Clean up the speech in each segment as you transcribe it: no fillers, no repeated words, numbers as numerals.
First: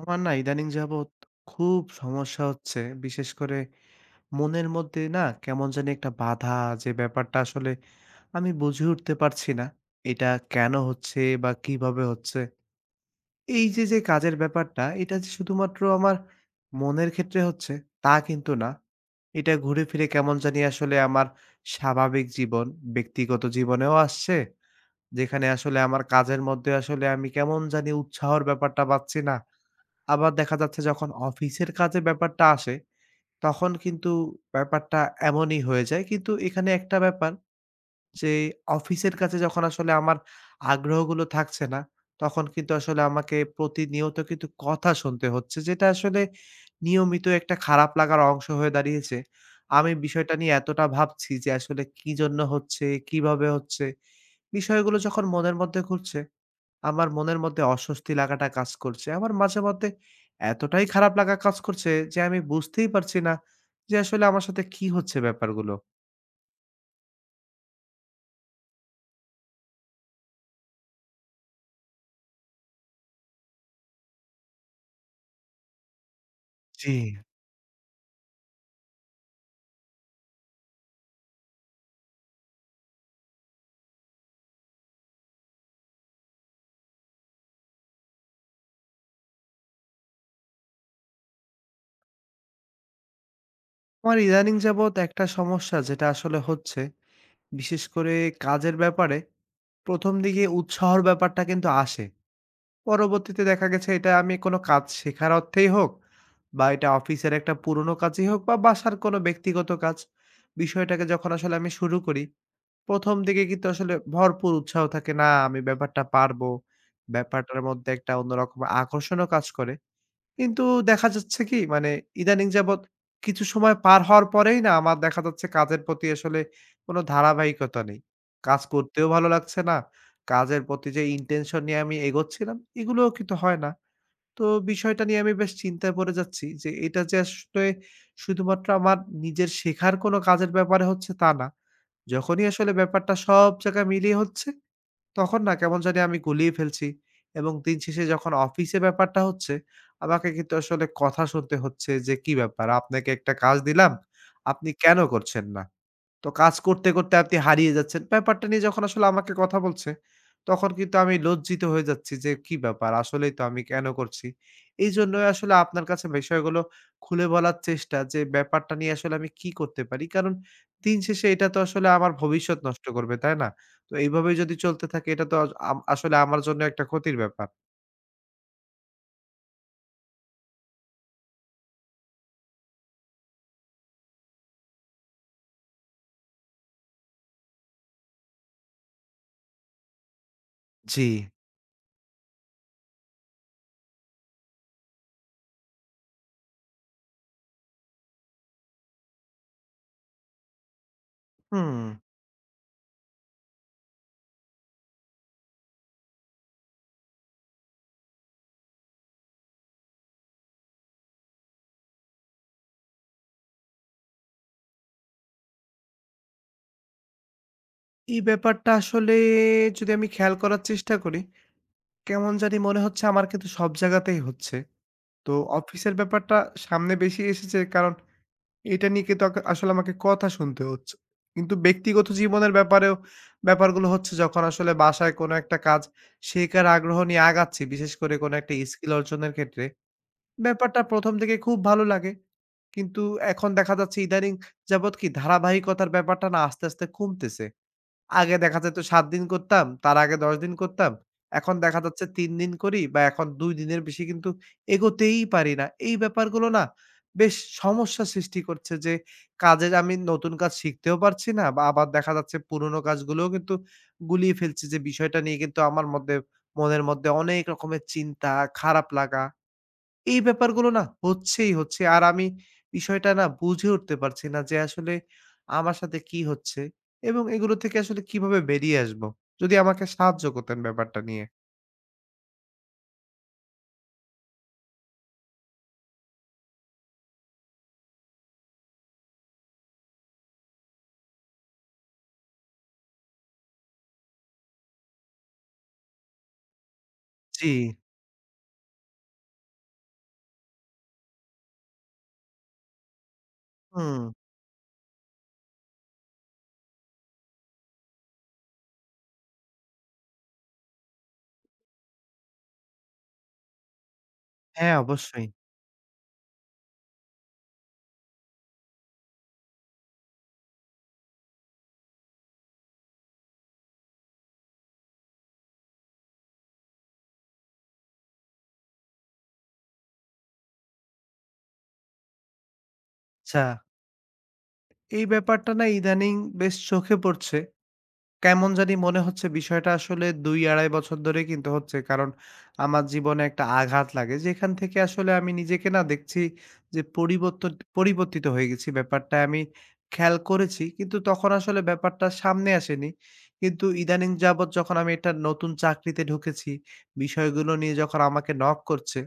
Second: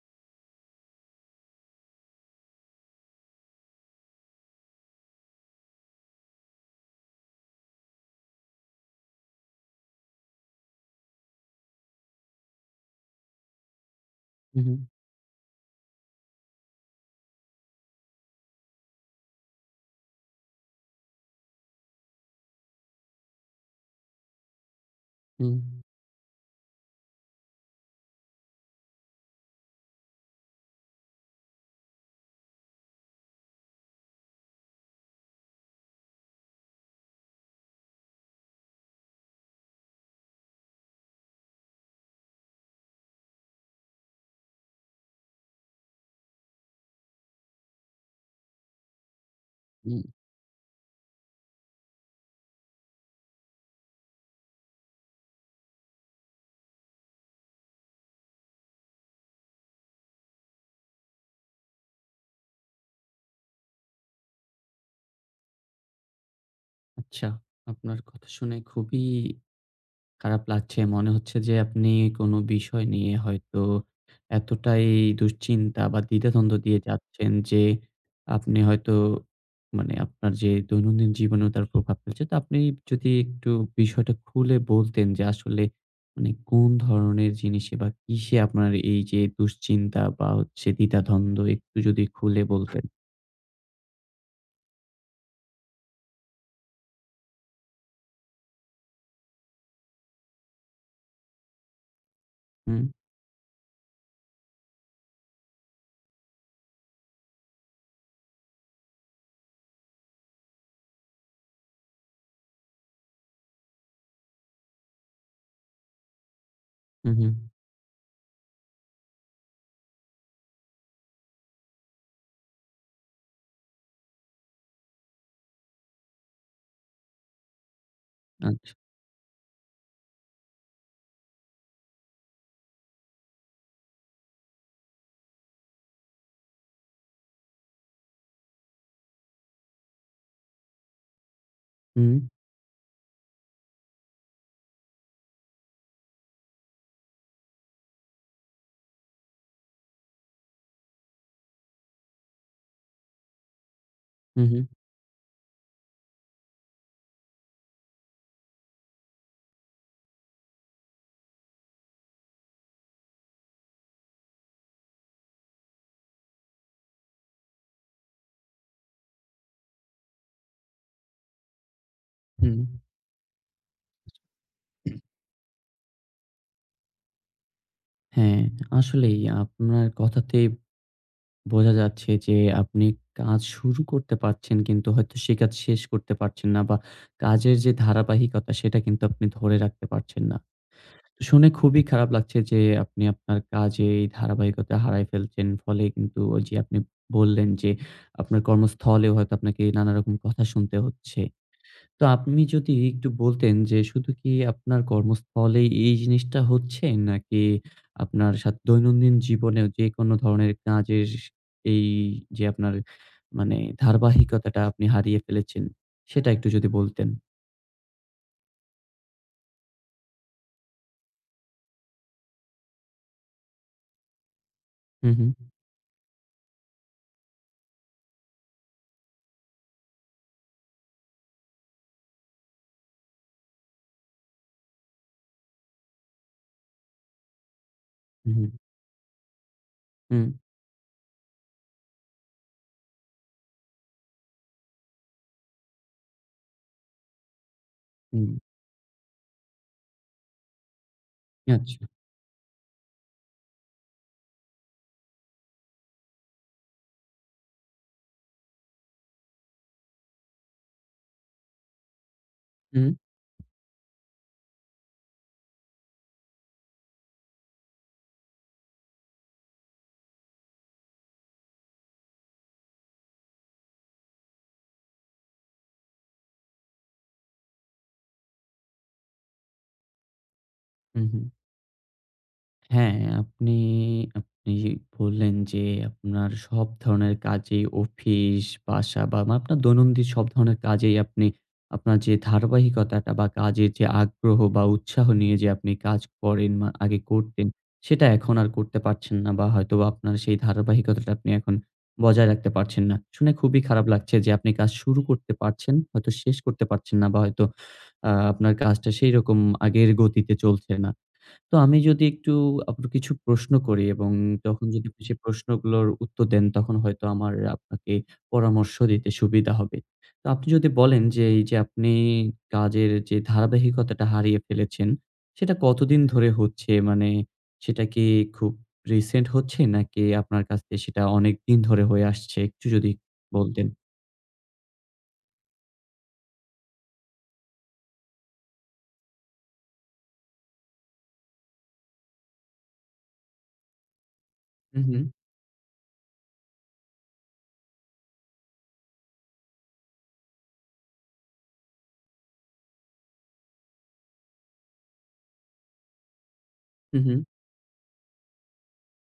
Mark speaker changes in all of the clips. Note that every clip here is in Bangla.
Speaker 1: আমার না ইদানিং যাবৎ খুব সমস্যা হচ্ছে। বিশেষ করে মনের মধ্যে না কেমন জানি একটা বাধা যে ব্যাপারটা আসলে আমি বুঝে উঠতে পারছি না। এটা কেন হচ্ছে বা কিভাবে হচ্ছে? এই যে, যে কাজের
Speaker 2: হুম,
Speaker 1: ব্যাপারটা এটা যে শুধুমাত্র আমার মনের ক্ষেত্রে হচ্ছে তা কিন্তু না। এটা ঘুরে ফিরে কেমন জানি আসলে আমার স্বাভাবিক জীবন, ব্যক্তিগত জীবনেও আসছে। যেখানে
Speaker 2: হুম,
Speaker 1: আসলে আমার কাজের মধ্যে আসলে আমি কেমন জানি উৎসাহর ব্যাপারটা পাচ্ছি না। আবার দেখা যাচ্ছে যখন অফিসের কাজে ব্যাপারটা আসে, তখন কিন্তু ব্যাপারটা এমনই হয়ে যায়। কিন্তু এখানে একটা ব্যাপার যে অফিসের কাজে যখন আসলে আমার আগ্রহগুলো থাকছে না, তখন কিন্তু আসলে আমাকে প্রতিনিয়ত কিন্তু কথা শুনতে হচ্ছে। যেটা আসলে নিয়মিত একটা খারাপ লাগার অংশ হয়ে দাঁড়িয়েছে। আমি
Speaker 2: হুম,
Speaker 1: বিষয়টা নিয়ে এতটা ভাবছি যে আসলে কি জন্য হচ্ছে, কিভাবে হচ্ছে। বিষয়গুলো যখন মনের মধ্যে ঘুরছে আমার মনের মধ্যে অস্বস্তি লাগাটা কাজ করছে। আমার মাঝে মধ্যে এতটাই খারাপ লাগা কাজ করছে যে আমি বুঝতেই পারছি না যে আসলে আমার সাথে কি হচ্ছে ব্যাপারগুলো।
Speaker 2: আচ্ছা। আপনার কথা শুনে খুবই খারাপ লাগছে। মনে হচ্ছে যে আপনি কোনো বিষয় নিয়ে হয়তো এতটাই দুশ্চিন্তা বা দ্বিধাদ্বন্দ্ব দিয়ে
Speaker 1: জি।
Speaker 2: যাচ্ছেন যে আপনি হয়তো মানে আপনার যে দৈনন্দিন জীবনেও তার প্রভাব ফেলছে। তো আপনি যদি একটু বিষয়টা খুলে বলতেন যে আসলে মানে কোন ধরনের জিনিসে বা কিসে আপনার এই যে দুশ্চিন্তা বা হচ্ছে দ্বিধাদ্বন্দ্ব একটু যদি খুলে বলতেন।
Speaker 1: আমার ইদানিং যাবৎ একটা সমস্যা যেটা আসলে হচ্ছে, বিশেষ করে কাজের ব্যাপারে ১ম দিকে উৎসাহর ব্যাপারটা কিন্তু আসে।
Speaker 2: হুম,
Speaker 1: পরবর্তীতে দেখা গেছে এটা আমি কোনো কাজ শেখার অর্থেই হোক বা এটা অফিসের একটা পুরোনো কাজই হোক বা বাসার কোনো ব্যক্তিগত কাজ, বিষয়টাকে যখন আসলে আমি শুরু করি, ১ম দিকে কিন্তু আসলে ভরপুর উৎসাহ থাকে, "না আমি ব্যাপারটা পারবো।"
Speaker 2: হুম, হুম,
Speaker 1: ব্যাপারটার মধ্যে একটা অন্যরকম আকর্ষণও কাজ করে। কিন্তু দেখা যাচ্ছে কি মানে ইদানিং যাবৎ কিছু সময় পার হওয়ার পরেই না আমার দেখা যাচ্ছে কাজের প্রতি আসলে কোনো ধারাবাহিকতা নেই। কাজ
Speaker 2: আচ্ছা।
Speaker 1: করতেও ভালো লাগছে না। কাজের প্রতি যে ইনটেনশন নিয়ে আমি এগোচ্ছিলাম এগুলোও কিন্তু হয় না। তো বিষয়টা নিয়ে আমি বেশ চিন্তায় পড়ে যাচ্ছি যে এটা যে আসলে শুধুমাত্র আমার নিজের শেখার কোনো কাজের ব্যাপারে হচ্ছে তা না।
Speaker 2: হুম,
Speaker 1: যখনই আসলে ব্যাপারটা সব জায়গায় মিলিয়ে হচ্ছে তখন না কেমন জানি আমি গুলিয়ে ফেলছি এবং দিন শেষে যখন অফিসে ব্যাপারটা হচ্ছে, আমাকে কিন্তু আসলে কথা শুনতে হচ্ছে যে, "কি ব্যাপার? আপনাকে একটা কাজ দিলাম,
Speaker 2: হুম, হুম।
Speaker 1: আপনি কেন করছেন না?" তো কাজ করতে, করতে আপনি হারিয়ে যাচ্ছেন। ব্যাপারটা নিয়ে যখন আসলে আমাকে কথা বলছে, তখন কিন্তু আমি লজ্জিত হয়ে যাচ্ছি যে, "কি ব্যাপার? আসলেই তো আমি কেন করছি?" এইজন্যই আসলে আপনার কাছে বিষয়গুলো খুলে বলার চেষ্টা যে, ব্যাপারটা নিয়ে আসলে আমি কি করতে পারি? কারণ দিন শেষে এটা তো আসলে আমার ভবিষ্যৎ
Speaker 2: হুম,
Speaker 1: নষ্ট করবে, তাই না? তো এইভাবে যদি চলতে থাকে এটা তো আজ আম আসলে আমার জন্য একটা ক্ষতির ব্যাপার।
Speaker 2: হ্যাঁ, আসলেই আপনার কথাতেই বোঝা যাচ্ছে যে আপনি কাজ শুরু করতে পারছেন কিন্তু হয়তো সে কাজ শেষ করতে পারছেন না বা কাজের যে ধারাবাহিকতা সেটা কিন্তু আপনি ধরে রাখতে পারছেন না।
Speaker 1: জি।
Speaker 2: তো শুনে খুবই খারাপ লাগছে যে আপনি আপনার কাজে এই ধারাবাহিকতা হারায় ফেলছেন। ফলে কিন্তু ওই যে আপনি বললেন যে আপনার কর্মস্থলেও হয়তো আপনাকে নানারকম কথা শুনতে হচ্ছে।
Speaker 1: হুম,
Speaker 2: তো আপনি যদি একটু বলতেন যে শুধু কি আপনার কর্মস্থলেই এই জিনিসটা হচ্ছে? নাকি আপনার সাথ দৈনন্দিন জীবনেও যেকোনো ধরনের কাজের এই যে আপনার মানে ধারাবাহিকতাটা আপনি হারিয়ে ফেলেছেন, সেটা একটু যদি বলতেন?
Speaker 1: এই ব্যাপারটা আসলে যদি আমি খেয়াল করার চেষ্টা করি, কেমন জানি মনে হচ্ছে আমার কিন্তু সব জায়গাতেই হচ্ছে।
Speaker 2: হু, হু,
Speaker 1: তো অফিসের ব্যাপারটা সামনে বেশি এসেছে কারণ এটা নিয়ে কিন্তু আসলে আমাকে কথা শুনতে হচ্ছে। কিন্তু ব্যক্তিগত জীবনের ব্যাপারেও ব্যাপারগুলো হচ্ছে যখন আসলে বাসায় কোনো একটা কাজ শেখার আগ্রহ নিয়ে আগাচ্ছি, বিশেষ করে
Speaker 2: হু,
Speaker 1: কোনো
Speaker 2: হু,
Speaker 1: একটা স্কিল অর্জনের ক্ষেত্রে,
Speaker 2: হুম,
Speaker 1: ব্যাপারটা ১ম থেকে খুব ভালো লাগে। কিন্তু এখন দেখা যাচ্ছে ইদানিং যাবৎ কি ধারাবাহিকতার ব্যাপারটা না আস্তে, আস্তে কমতেছে।
Speaker 2: হুম,
Speaker 1: আগে দেখা যেত ৭ দিন করতাম, তার আগে ১০ দিন করতাম। এখন
Speaker 2: আচ্ছা।
Speaker 1: দেখা যাচ্ছে ৩ দিন করি বা এখন ২ দিনের বেশি কিন্তু এগোতেই পারি না। এই ব্যাপারগুলো না বেশ সমস্যা সৃষ্টি করছে যে, কাজের আমি নতুন কাজ শিখতেও পারছি না বা আবার দেখা যাচ্ছে পুরোনো
Speaker 2: হুম,
Speaker 1: কাজগুলোও কিন্তু গুলিয়ে ফেলছি যে বিষয়টা নিয়ে কিন্তু আমার মধ্যে মনের মধ্যে অনেক রকমের চিন্তা, খারাপ লাগা এই ব্যাপারগুলো না হচ্ছেই হচ্ছে। আর আমি বিষয়টা না বুঝে উঠতে পারছি না যে আসলে আমার সাথে কি হচ্ছে এবং এগুলো থেকে আসলে কিভাবে বেরিয়ে আসবো? যদি আমাকে সাহায্য করতেন ব্যাপারটা
Speaker 2: হু, হু।
Speaker 1: নিয়ে।
Speaker 2: হ্যাঁ, আপনি আপনি বললেন যে আপনার সব ধরনের কাজেই অফিস, বাসা বা মা আপনার দৈনন্দিন সব ধরনের কাজেই আপনি আপনার যে ধারাবাহিকতাটা বা কাজের যে আগ্রহ বা উৎসাহ নিয়ে যে আপনি কাজ করেন বা আগে করতেন,
Speaker 1: জি।
Speaker 2: সেটা এখন আর করতে পারছেন না বা হয়তোবা আপনার সেই ধারাবাহিকতাটা আপনি এখন বজায় রাখতে পারছেন না। শুনে খুবই খারাপ
Speaker 1: হুম।
Speaker 2: লাগছে যে আপনি কাজ শুরু করতে পারছেন, হয়তো শেষ করতে পারছেন না বা হয়তো আপনার কাজটা সেইরকম আগের গতিতে চলছে না। তো আমি যদি একটু আপনার কিছু প্রশ্ন করি এবং তখন
Speaker 1: হ্যাঁ,
Speaker 2: যদি আপনি সেই
Speaker 1: অবশ্যই।
Speaker 2: প্রশ্নগুলোর উত্তর দেন, তখন হয়তো আমার আপনাকে পরামর্শ দিতে সুবিধা হবে। তো আপনি যদি বলেন যে, এই যে আপনি কাজের যে ধারাবাহিকতাটা হারিয়ে ফেলেছেন, সেটা কতদিন ধরে হচ্ছে? মানে সেটা কি খুব রিসেন্ট হচ্ছে? নাকি আপনার কাছে সেটা অনেকদিন ধরে হয়ে আসছে? একটু যদি
Speaker 1: আচ্ছা।
Speaker 2: বলতেন।
Speaker 1: এই ব্যাপারটা না ইদানিং বেশ চোখে পড়ছে। কেমন জানি মনে হচ্ছে বিষয়টা আসলে ২-২.৫ বছর ধরেই কিন্তু হচ্ছে। কারণ আমার জীবনে একটা আঘাত লাগে। যেখান থেকে
Speaker 2: হু, হু।
Speaker 1: আসলে আমি নিজেকে না দেখছি যে পরিবর্তন পরিবর্তিত হয়ে গেছি। ব্যাপারটা আমি খেয়াল করেছি। কিন্তু তখন আসলে ব্যাপারটা সামনে আসেনি। কিন্তু ইদানিং যাবৎ যখন আমি একটা নতুন চাকরিতে ঢুকেছি,
Speaker 2: হু, হু।
Speaker 1: বিষয়গুলো নিয়ে যখন আমাকে নক করছে,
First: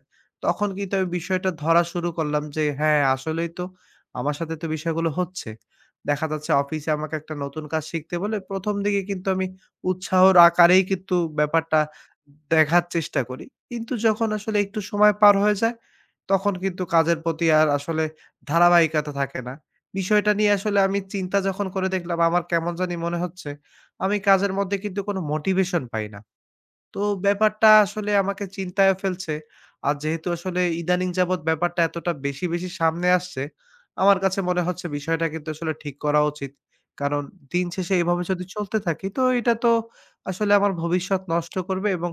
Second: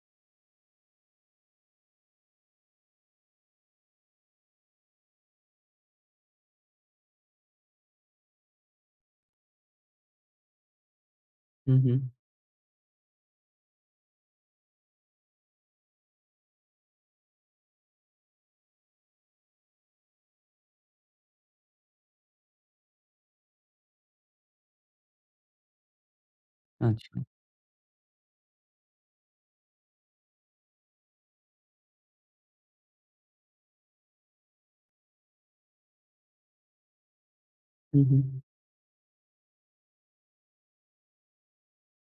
Speaker 1: তখন কিন্তু আমি বিষয়টা ধরা শুরু করলাম যে হ্যাঁ, আসলেই তো আমার সাথে তো বিষয়গুলো হচ্ছে। দেখা যাচ্ছে অফিসে আমাকে একটা নতুন কাজ শিখতে বলে ১ম দিকে কিন্তু আমি উৎসাহর আকারেই কিন্তু
Speaker 2: হু,
Speaker 1: ব্যাপারটা
Speaker 2: হু।
Speaker 1: দেখার চেষ্টা করি। কিন্তু যখন আসলে একটু সময় পার হয়ে যায়, তখন কিন্তু কাজের প্রতি আর আসলে ধারাবাহিকতা থাকে না। বিষয়টা নিয়ে আসলে আমি চিন্তা যখন করে দেখলাম, আমার কেমন জানি মনে হচ্ছে, আমি কাজের মধ্যে কিন্তু কোনো মোটিভেশন পাই না। তো
Speaker 2: আচ্ছা।
Speaker 1: ব্যাপারটা আসলে আমাকে চিন্তায় ফেলছে। আর যেহেতু আসলে ইদানিং যাবৎ ব্যাপারটা এতটা বেশি, বেশি সামনে আসছে, আমার কাছে মনে হচ্ছে বিষয়টা কিন্তু আসলে ঠিক করা উচিত। কারণ দিন শেষে
Speaker 2: হু, হু।
Speaker 1: এভাবে যদি চলতে থাকি তো এটা তো আসলে আমার ভবিষ্যৎ নষ্ট করবে এবং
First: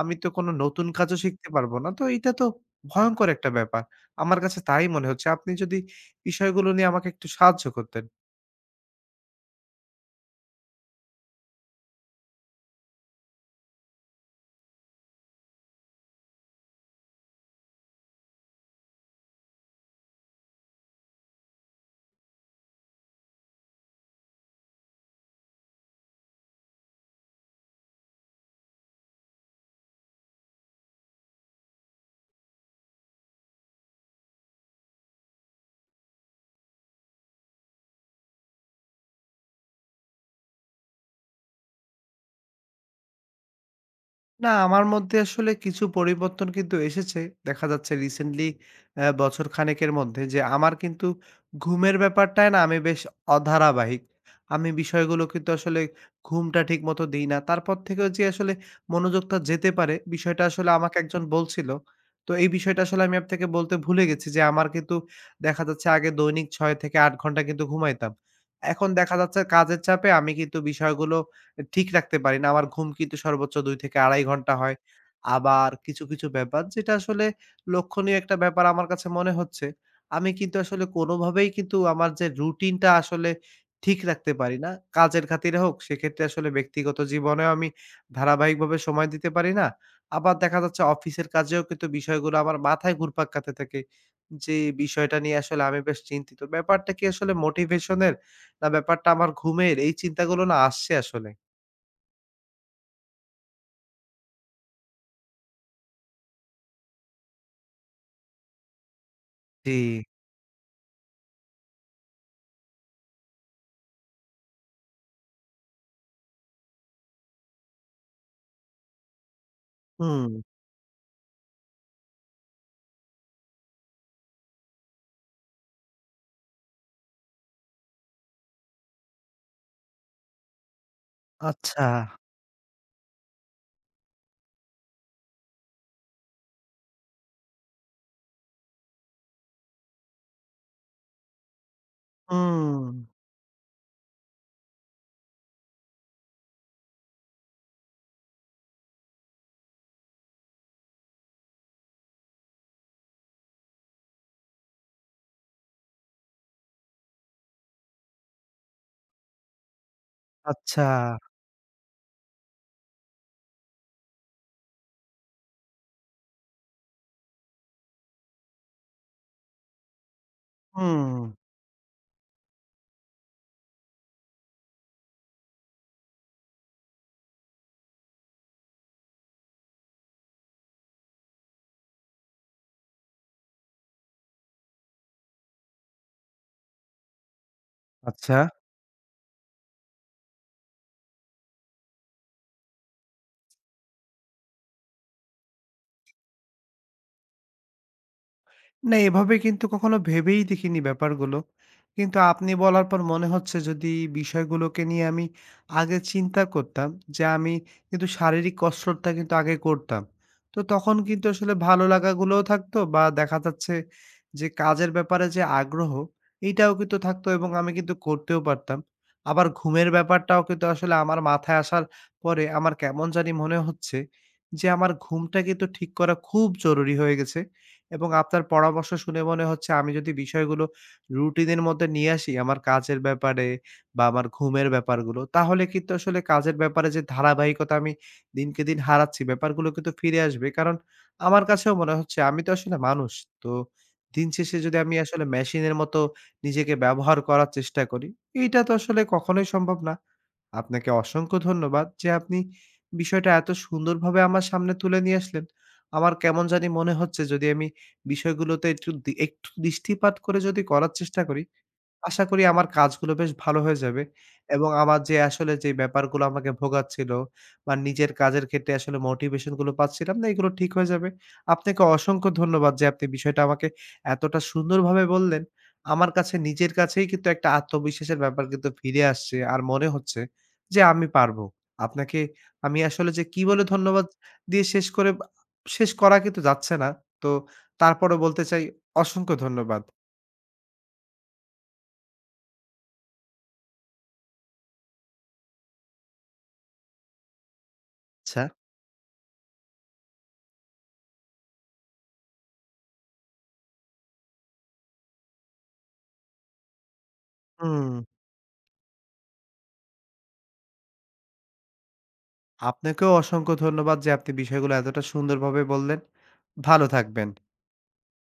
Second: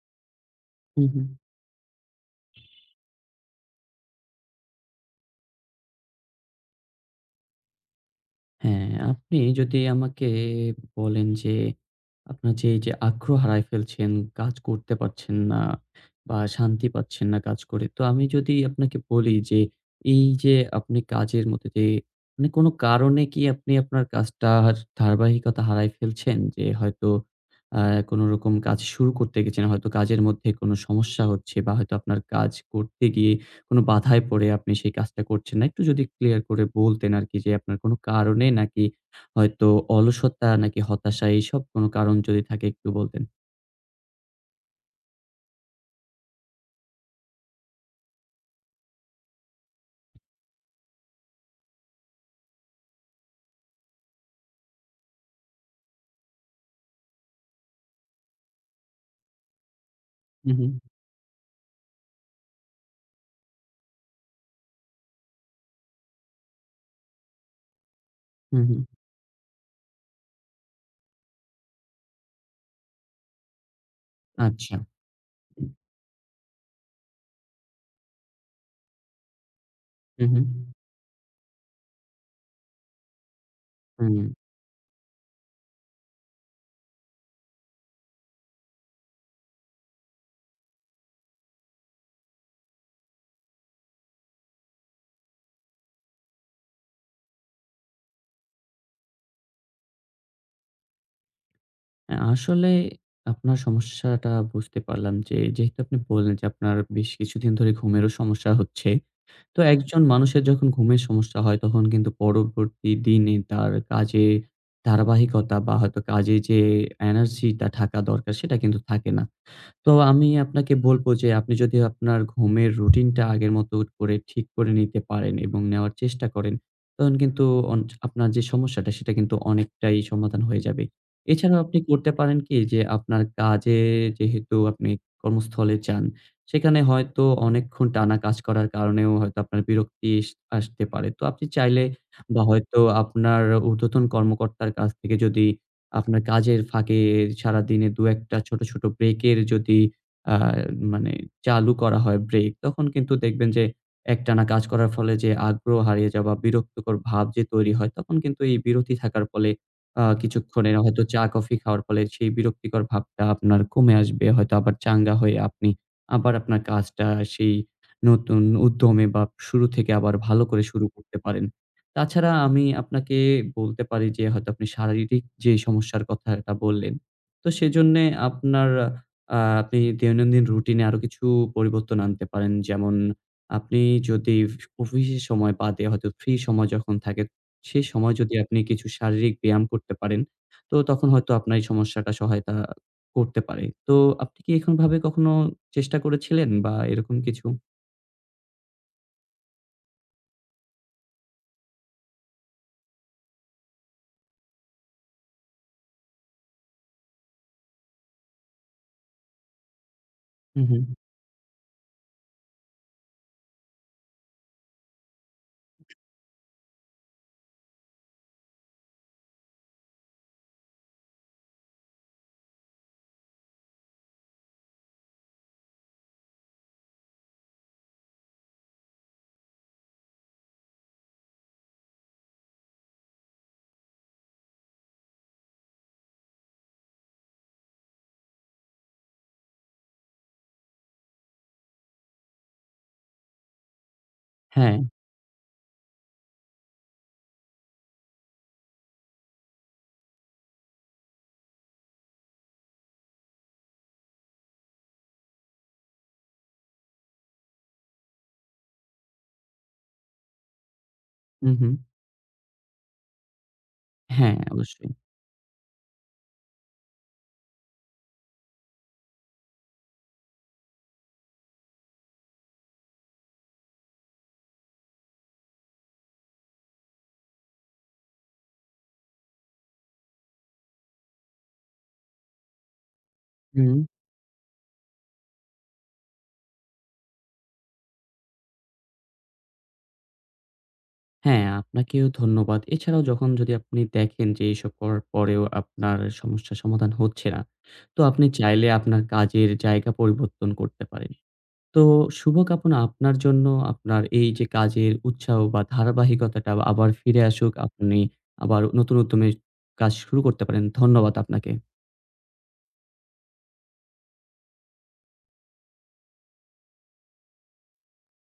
Speaker 1: আমি তো কোনো নতুন
Speaker 2: হু,
Speaker 1: কাজও
Speaker 2: হু।
Speaker 1: শিখতে পারবো না। তো এটা তো ভয়ংকর একটা ব্যাপার। আমার কাছে তাই মনে হচ্ছে। আপনি যদি বিষয়গুলো নিয়ে আমাকে একটু সাহায্য করতেন।
Speaker 2: হ্যাঁ, আপনি যদি আমাকে বলেন যে, আপনার যে এই যে আগ্রহ হারায় ফেলছেন, কাজ করতে পারছেন না বা শান্তি পাচ্ছেন না কাজ করে। তো আমি যদি আপনাকে বলি যে, এই যে আপনি কাজের মধ্যে দিয়ে মানে কোনো কারণে কি আপনি আপনার কাজটার ধারাবাহিকতা হারায় ফেলছেন? যে হয়তো আ কোনোরকম কাজ শুরু করতে গেছেন, হয়তো কাজের মধ্যে কোনো সমস্যা হচ্ছে বা হয়তো আপনার কাজ করতে গিয়ে কোনো বাধায় পড়ে আপনি সেই কাজটা করছেন না। একটু যদি ক্লিয়ার করে বলতেন আরকি যে আপনার কোনো কারণে নাকি হয়তো অলসতা নাকি হতাশা এইসব কোনো কারণ যদি থাকে একটু বলতেন?
Speaker 1: না, আমার মধ্যে আসলে কিছু পরিবর্তন কিন্তু এসেছে। দেখা যাচ্ছে রিসেন্টলি বছর খানেকের মধ্যে যে আমার কিন্তু ঘুমের ব্যাপারটায় না আমি বেশ অধারাবাহিক। আমি বিষয়গুলো কিন্তু আসলে ঘুমটা ঠিকমতো দিই না। তারপর থেকেও যে আসলে মনোযোগটা যেতে পারে, বিষয়টা
Speaker 2: হু, হু,
Speaker 1: আসলে আমাকে একজন বলছিল। তো এই বিষয়টা আসলে আমি আপনাকে বলতে ভুলে গেছি যে আমার কিন্তু দেখা যাচ্ছে আগে দৈনিক ৬ থেকে ৮ ঘন্টা কিন্তু ঘুমাইতাম।
Speaker 2: হু, হু।
Speaker 1: এখন দেখা যাচ্ছে কাজের চাপে আমি কিন্তু বিষয়গুলো ঠিক রাখতে পারি না। আমার ঘুম কিন্তু সর্বোচ্চ ২-২.৫ ঘন্টা হয়।
Speaker 2: আচ্ছা।
Speaker 1: আবার কিছু, কিছু ব্যাপার যেটা আসলে লক্ষণীয় একটা ব্যাপার আমার কাছে মনে হচ্ছে।
Speaker 2: হু,
Speaker 1: আমি
Speaker 2: হু,
Speaker 1: কিন্তু আসলে কোনোভাবেই কিন্তু আমার যে রুটিনটা আসলে ঠিক
Speaker 2: হুম।
Speaker 1: রাখতে পারি না। কাজের খাতিরে হোক, সেক্ষেত্রে আসলে ব্যক্তিগত জীবনেও আমি ধারাবাহিকভাবে সময় দিতে পারি না। আবার দেখা যাচ্ছে অফিসের কাজেও কিন্তু বিষয়গুলো আমার মাথায় ঘুরপাক খাতে থাকে। যে বিষয়টা নিয়ে আসলে আমি বেশ চিন্তিত। ব্যাপারটা কি আসলে মোটিভেশনের না ব্যাপারটা আমার ঘুমের এই চিন্তাগুলো না আসছে আসলে।
Speaker 2: আসলে আপনার সমস্যাটা বুঝতে পারলাম যে যেহেতু আপনি বললেন যে আপনার বেশ কিছুদিন ধরে ঘুমেরও সমস্যা হচ্ছে। তো
Speaker 1: জি,
Speaker 2: একজন মানুষের যখন ঘুমের সমস্যা হয় তখন কিন্তু পরবর্তী দিনে তার কাজে ধারাবাহিকতা বা হয়তো কাজে যে এনার্জিটা থাকা দরকার সেটা কিন্তু থাকে না। তো আমি
Speaker 1: হুম,
Speaker 2: আপনাকে বলব যে আপনি যদি আপনার ঘুমের রুটিনটা আগের মতো করে ঠিক করে নিতে পারেন এবং নেওয়ার চেষ্টা করেন, তখন কিন্তু অন আপনার যে সমস্যাটা সেটা কিন্তু অনেকটাই সমাধান হয়ে যাবে। এছাড়াও আপনি
Speaker 1: আচ্ছা,
Speaker 2: করতে পারেন কি যে আপনার কাজে যেহেতু আপনি কর্মস্থলে যান, সেখানে হয়তো অনেকক্ষণ টানা কাজ করার কারণেও হয়তো আপনার বিরক্তি আসতে পারে। তো আপনি চাইলে বা হয়তো
Speaker 1: হুম,
Speaker 2: আপনার ঊর্ধ্বতন কর্মকর্তার কাছ থেকে যদি আপনার কাজের ফাঁকে সারাদিনে ২-১ টা ছোট, ছোট ব্রেকের যদি আ মানে চালু করা হয় ব্রেক, তখন কিন্তু দেখবেন যে একটানা কাজ করার ফলে যে আগ্রহ হারিয়ে যাওয়া, বিরক্তিকর ভাব যে তৈরি হয়, তখন কিন্তু এই বিরতি থাকার ফলে কিছুক্ষণের
Speaker 1: আচ্ছা,
Speaker 2: হয়তো চা-কফি খাওয়ার ফলে সেই বিরক্তিকর ভাবটা আপনার কমে আসবে। হয়তো আবার চাঙ্গা হয়ে আপনি আবার আপনার কাজটা সেই নতুন উদ্যমে বা শুরু থেকে আবার ভালো করে শুরু
Speaker 1: হুম,
Speaker 2: করতে পারেন। তাছাড়া আমি আপনাকে বলতে পারি যে হয়তো আপনি শারীরিক যে সমস্যার কথাটা বললেন, তো সেজন্যে আপনার আপনি দৈনন্দিন রুটিনে আরো কিছু পরিবর্তন আনতে পারেন। যেমন আপনি যদি অফিসের সময় বাদে হয়তো ফ্রি সময় যখন থাকে, সেই সময় যদি
Speaker 1: আচ্ছা।
Speaker 2: আপনি কিছু শারীরিক ব্যায়াম করতে পারেন, তো তখন হয়তো আপনার এই সমস্যাটা সহায়তা করতে পারে। তো আপনি কি এখন ভাবে কখনো চেষ্টা করেছিলেন বা এরকম কিছু?
Speaker 1: না, এভাবে কিন্তু কখনো ভেবেই দেখিনি ব্যাপারগুলো। কিন্তু আপনি বলার পর মনে হচ্ছে যদি বিষয়গুলোকে নিয়ে আমি আগে চিন্তা করতাম যে আমি কিন্তু শারীরিক কসরতটা কিন্তু আগে করতাম। তো
Speaker 2: হু, হু।
Speaker 1: তখন কিন্তু আসলে ভালো লাগাগুলোও থাকতো বা দেখা যাচ্ছে যে কাজের ব্যাপারে যে আগ্রহ এইটাও কিন্তু থাকতো এবং আমি কিন্তু করতেও পারতাম। আবার ঘুমের ব্যাপারটাও কিন্তু আসলে আমার মাথায় আসার পরে আমার কেমন জানি মনে হচ্ছে যে আমার ঘুমটা কিন্তু ঠিক করা খুব জরুরি হয়ে গেছে। এবং আপনার পরামর্শ শুনে মনে হচ্ছে আমি যদি বিষয়গুলো রুটিনের মধ্যে নিয়ে আসি আমার কাজের ব্যাপারে বা আমার ঘুমের ব্যাপারগুলো, তাহলে কিন্তু আসলে কাজের ব্যাপারে যে ধারাবাহিকতা আমি দিনকে দিন হারাচ্ছি, ব্যাপারগুলো কিন্তু ফিরে আসবে। কারণ আমার কাছেও মনে হচ্ছে আমি তো আসলে মানুষ। তো দিন শেষে যদি
Speaker 2: হ্যাঁ।
Speaker 1: আমি আসলে মেশিনের মতো নিজেকে ব্যবহার করার চেষ্টা করি, এইটা তো আসলে কখনোই সম্ভব না। আপনাকে অসংখ্য ধন্যবাদ যে আপনি বিষয়টা এত সুন্দরভাবে আমার সামনে তুলে নিয়ে আসলেন। আমার কেমন জানি মনে হচ্ছে যদি আমি বিষয়গুলোতে একটু দৃষ্টিপাত করে যদি করার চেষ্টা করি,
Speaker 2: হু, হু।
Speaker 1: আশা করি আমার কাজগুলো বেশ ভালো হয়ে যাবে
Speaker 2: হ্যাঁ,
Speaker 1: এবং
Speaker 2: অবশ্যই।
Speaker 1: আমার যে আসলে যে ব্যাপারগুলো আমাকে ভোগাচ্ছিল বা নিজের কাজের ক্ষেত্রে আসলে মোটিভেশন গুলো পাচ্ছিলাম না, এগুলো ঠিক হয়ে যাবে। আপনাকে অসংখ্য ধন্যবাদ যে আপনি বিষয়টা আমাকে এতটা সুন্দরভাবে বললেন। আমার কাছে নিজের কাছেই কিন্তু একটা আত্মবিশ্বাসের ব্যাপার কিন্তু ফিরে আসছে। আর মনে হচ্ছে যে আমি পারবো। আপনাকে আমি আসলে যে কি বলে
Speaker 2: হু।
Speaker 1: ধন্যবাদ দিয়ে শেষ করে বা শেষ করা কিন্তু যাচ্ছে না। তো তারপরেও বলতে চাই অসংখ্য ধন্যবাদ।
Speaker 2: হ্যাঁ, আপনাকেও ধন্যবাদ। এছাড়াও যখন যদি আপনি দেখেন যে এসব করার পরেও আপনার সমস্যার সমাধান হচ্ছে না, তো আপনি
Speaker 1: আচ্ছা।
Speaker 2: চাইলে আপনার কাজের জায়গা পরিবর্তন করতে পারেন। তো শুভকামনা আপনার জন্য। আপনার এই যে কাজের উৎসাহ বা ধারাবাহিকতাটা আবার ফিরে আসুক।
Speaker 1: হুম।
Speaker 2: আপনি আবার নতুন উদ্যমে কাজ শুরু করতে পারেন। ধন্যবাদ আপনাকে।
Speaker 1: আপনাকেও অসংখ্য ধন্যবাদ যে আপনি বিষয়গুলো এতটা সুন্দরভাবে বললেন। ভালো থাকবেন।